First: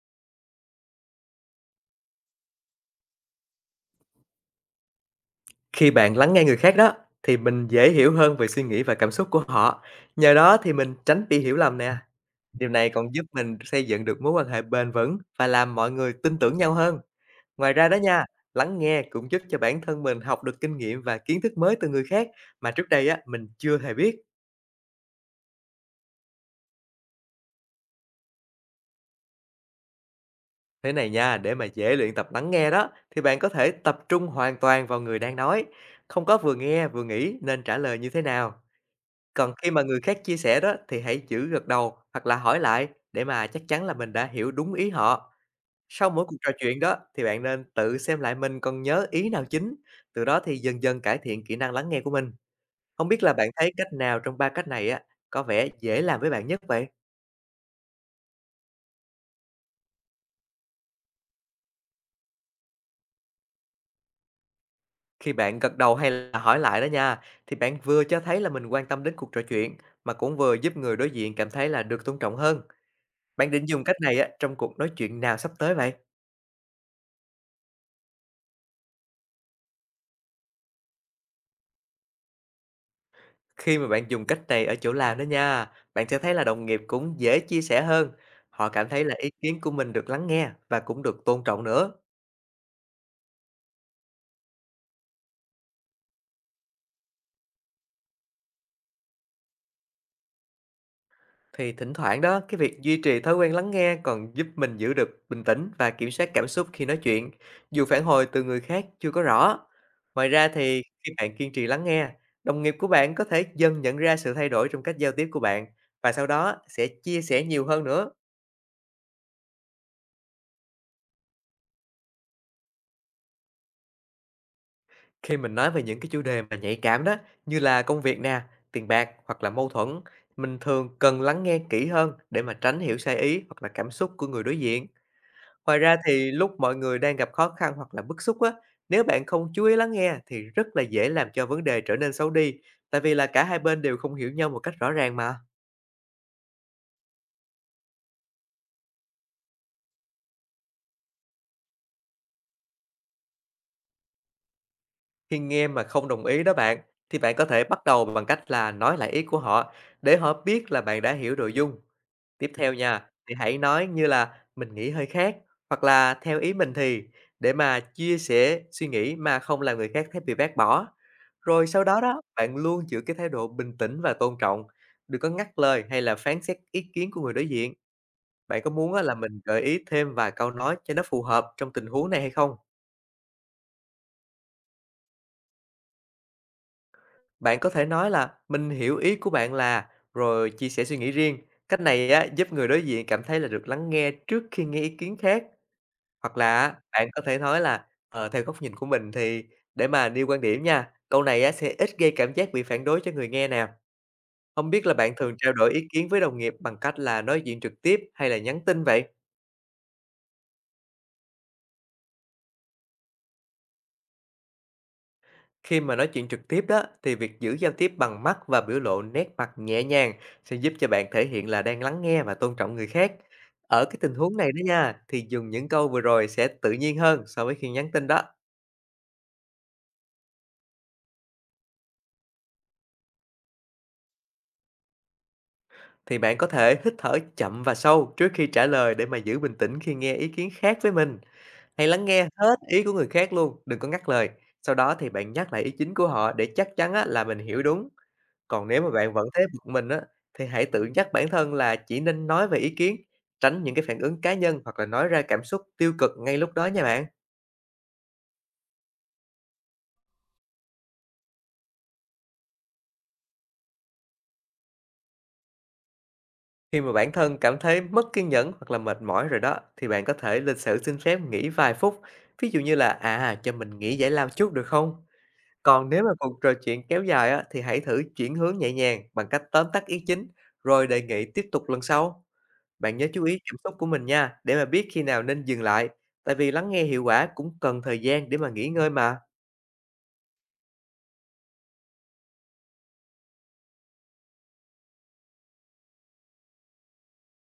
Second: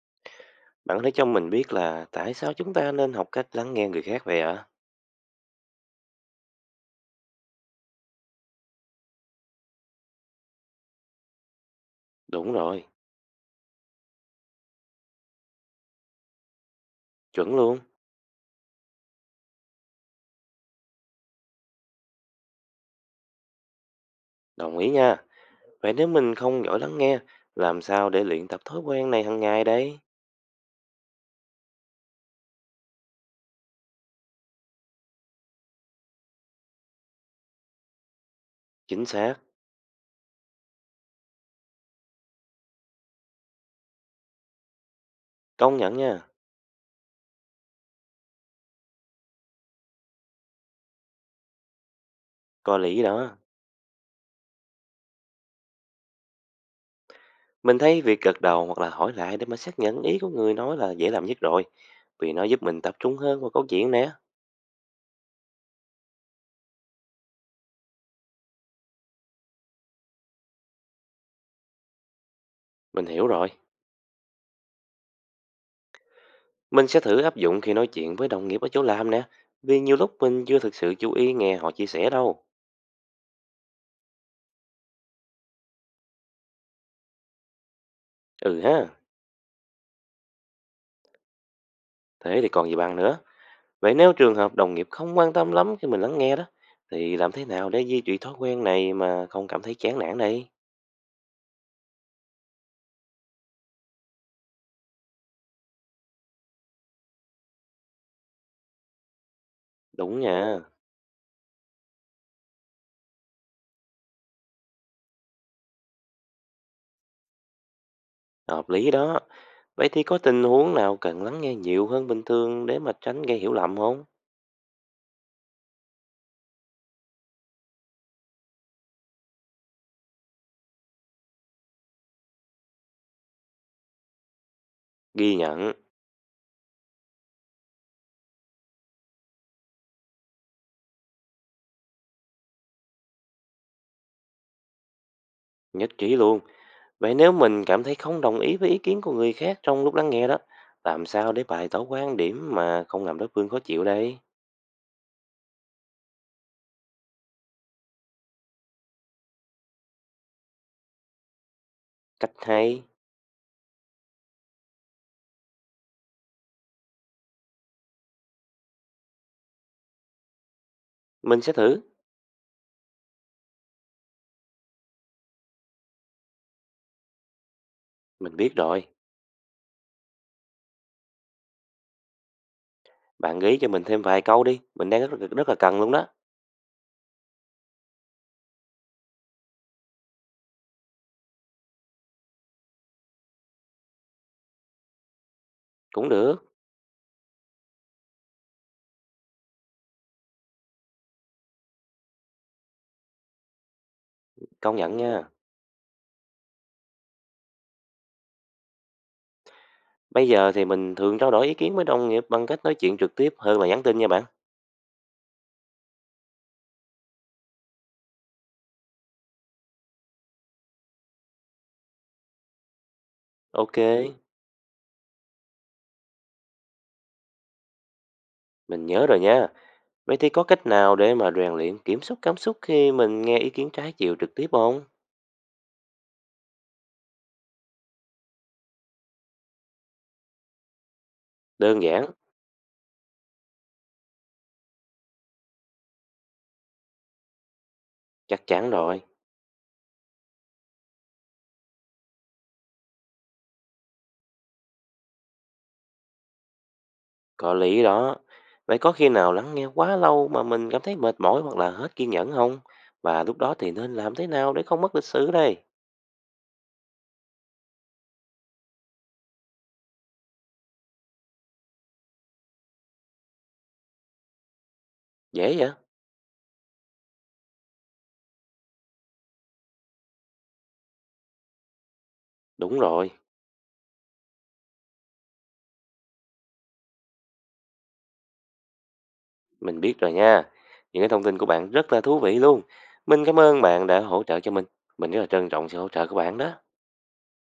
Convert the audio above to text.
Bạn có thể cho mình biết là tại sao chúng ta nên học cách lắng nghe người khác vậy ạ? Khi bạn lắng nghe người khác đó, thì mình dễ hiểu hơn về suy nghĩ và cảm xúc của họ. Nhờ đó thì mình tránh bị hiểu lầm nè. Đúng Điều rồi, này còn giúp mình xây dựng được mối quan hệ bền vững và làm mọi người tin tưởng nhau hơn. chuẩn Ngoài luôn, ra đó nha, lắng nghe cũng giúp cho bản thân mình học được kinh nghiệm và kiến thức mới từ người khác mà trước đây á mình chưa hề biết. đồng ý nha. Vậy nếu mình không giỏi lắng nghe, làm sao để luyện tập thói quen này hàng ngày đấy? Thế này nha, để mà dễ luyện tập lắng nghe đó thì bạn có thể tập trung hoàn toàn vào người đang nói, không có vừa nghe vừa nghĩ nên trả lời như thế nào. Chính xác, Còn khi mà người khác chia sẻ đó thì hãy giữ gật đầu hoặc là hỏi lại để mà chắc chắn là mình đã hiểu đúng ý họ. công nhận Sau nha, mỗi cuộc trò chuyện đó thì bạn nên tự xem lại mình còn nhớ ý nào chính, từ đó thì dần dần cải thiện kỹ năng lắng nghe của mình. có lý Không biết là đó. bạn thấy cách nào trong ba cách này á có vẻ dễ làm với bạn nhất vậy? Mình thấy việc gật đầu hoặc là hỏi lại để mà xác nhận ý của người nói là dễ làm nhất rồi, vì nó giúp mình tập trung hơn vào câu chuyện nè. Khi bạn gật đầu hay là hỏi lại đó nha, thì bạn vừa cho thấy là mình quan tâm đến cuộc trò chuyện mà cũng vừa giúp người đối diện cảm thấy là được tôn trọng hơn. Mình hiểu rồi, Bạn định dùng cách này á trong cuộc nói chuyện nào sắp tới vậy? mình sẽ thử áp dụng khi nói chuyện với đồng nghiệp ở chỗ làm nè, vì nhiều lúc mình chưa thực sự chú ý nghe họ chia sẻ đâu. Khi mà bạn dùng cách này ở chỗ làm đó nha, bạn sẽ thấy là đồng nghiệp cũng dễ chia sẻ hơn. Ừ Họ ha, cảm thấy là ý kiến của mình được lắng nghe và cũng được tôn trọng nữa. thế thì còn gì bằng nữa. Vậy nếu trường hợp đồng nghiệp không quan tâm lắm khi mình lắng nghe đó, thì làm thế nào để duy trì thói quen này mà không cảm thấy chán nản đây? Thì thỉnh thoảng đó, cái việc duy trì thói quen lắng nghe còn giúp mình giữ được bình tĩnh và kiểm soát cảm xúc khi nói chuyện, dù phản hồi từ người khác chưa có rõ. Đúng Ngoài ra nha, thì khi bạn kiên trì lắng nghe, đồng nghiệp của bạn có thể dần nhận ra sự thay đổi trong cách giao tiếp của bạn và sau đó sẽ chia sẻ nhiều hơn nữa. hợp lý đó. Vậy thì có tình huống nào cần lắng nghe nhiều hơn bình thường để mà tránh gây hiểu lầm không? Khi mình nói về những cái chủ đề mà nhạy cảm đó, như là công việc nè, tiền bạc hoặc là mâu thuẫn, mình thường cần lắng nghe kỹ hơn để mà tránh hiểu sai ý hoặc là cảm xúc của người đối diện. Ghi nhận, Ngoài ra thì lúc mọi người đang gặp khó khăn hoặc là bức xúc á, nếu bạn không chú ý lắng nghe thì rất là dễ làm cho vấn đề trở nên xấu đi, tại vì là cả hai bên đều không hiểu nhau một cách rõ ràng mà. nhất trí luôn. Vậy nếu mình cảm thấy không đồng ý với ý kiến của người khác trong lúc lắng nghe đó, làm sao để bày tỏ quan điểm mà không làm đối phương khó chịu đây? Khi nghe mà không đồng ý đó bạn, thì bạn có thể bắt đầu bằng cách là nói lại ý của họ để họ biết là bạn đã hiểu nội dung. Cách Tiếp hay, theo nha, thì hãy nói như là "mình nghĩ hơi khác" hoặc là "theo ý mình thì" để mà chia sẻ suy nghĩ mà không làm người khác thấy bị bác bỏ. mình sẽ Rồi thử. sau đó đó, bạn luôn giữ cái thái độ bình tĩnh và tôn trọng, đừng có ngắt lời hay là phán xét ý kiến của người đối diện. Mình biết Bạn có rồi, muốn á là mình gợi ý thêm vài câu nói cho nó phù hợp trong tình huống này hay không? bạn gợi ý cho mình thêm vài câu đi, mình đang rất rất là cần luôn đó. Bạn có thể nói là "mình hiểu ý của bạn là" rồi chia sẻ suy nghĩ riêng. Cách này á, giúp người đối diện cảm thấy là được lắng nghe trước khi nghe ý kiến khác. Cũng Hoặc được. là á, bạn có thể nói là, theo góc nhìn của mình thì, để mà nêu quan điểm nha, câu này á sẽ ít gây cảm giác bị phản đối cho người nghe nè. Không Công biết là nhận bạn nha. thường trao đổi ý kiến với đồng nghiệp bằng cách là nói chuyện trực tiếp hay là nhắn tin vậy? Bây giờ thì mình thường trao đổi ý kiến với đồng nghiệp bằng cách nói chuyện trực tiếp hơn là nhắn tin nha bạn. Khi mà nói chuyện trực tiếp đó, thì việc giữ giao tiếp bằng mắt và biểu lộ nét mặt nhẹ nhàng sẽ giúp cho bạn thể hiện là đang lắng nghe và tôn trọng người khác. Ok, Ở cái tình huống này đó nha, thì dùng những câu vừa rồi sẽ tự nhiên hơn so với khi nhắn tin đó. mình nhớ rồi nha. Vậy thì có cách nào để mà rèn luyện kiểm soát cảm xúc khi mình nghe ý kiến trái chiều trực tiếp không? Thì bạn có thể hít thở chậm và sâu trước khi trả lời để mà giữ bình tĩnh khi nghe ý kiến khác với mình. Đơn Hãy lắng giản, nghe hết ý của người khác luôn, đừng có ngắt lời. Sau đó thì bạn nhắc lại ý chính của họ để chắc chắn á, là mình hiểu đúng. chắc Còn chắn nếu mà rồi, bạn vẫn thấy bực mình á, thì hãy tự nhắc bản thân là chỉ nên nói về ý kiến, tránh những cái phản ứng cá nhân hoặc là nói ra cảm xúc tiêu cực ngay lúc đó nha bạn. có lý đó. Vậy có khi nào lắng nghe quá lâu mà mình cảm thấy mệt mỏi hoặc là hết kiên nhẫn không? Và lúc đó thì nên làm thế nào để không mất lịch sử đây? Khi mà bản thân cảm thấy mất kiên nhẫn hoặc là mệt mỏi rồi đó, thì bạn có thể lịch sự xin phép nghỉ vài phút. Ví dụ như là, à, cho mình nghỉ giải lao chút được không? Dễ vậy? Còn nếu mà cuộc trò chuyện kéo dài á, thì hãy thử chuyển hướng nhẹ nhàng bằng cách tóm tắt ý chính, rồi đề nghị tiếp tục lần sau. Đúng Bạn nhớ rồi. chú ý cảm xúc của mình nha, để mà biết khi nào nên dừng lại. Tại vì lắng nghe hiệu quả cũng cần thời gian để mà nghỉ ngơi mà. Mình biết rồi nha. Những cái thông tin của bạn rất là thú vị luôn. Mình cảm ơn bạn đã hỗ trợ cho mình. Mình rất là trân trọng sự hỗ trợ của bạn đó.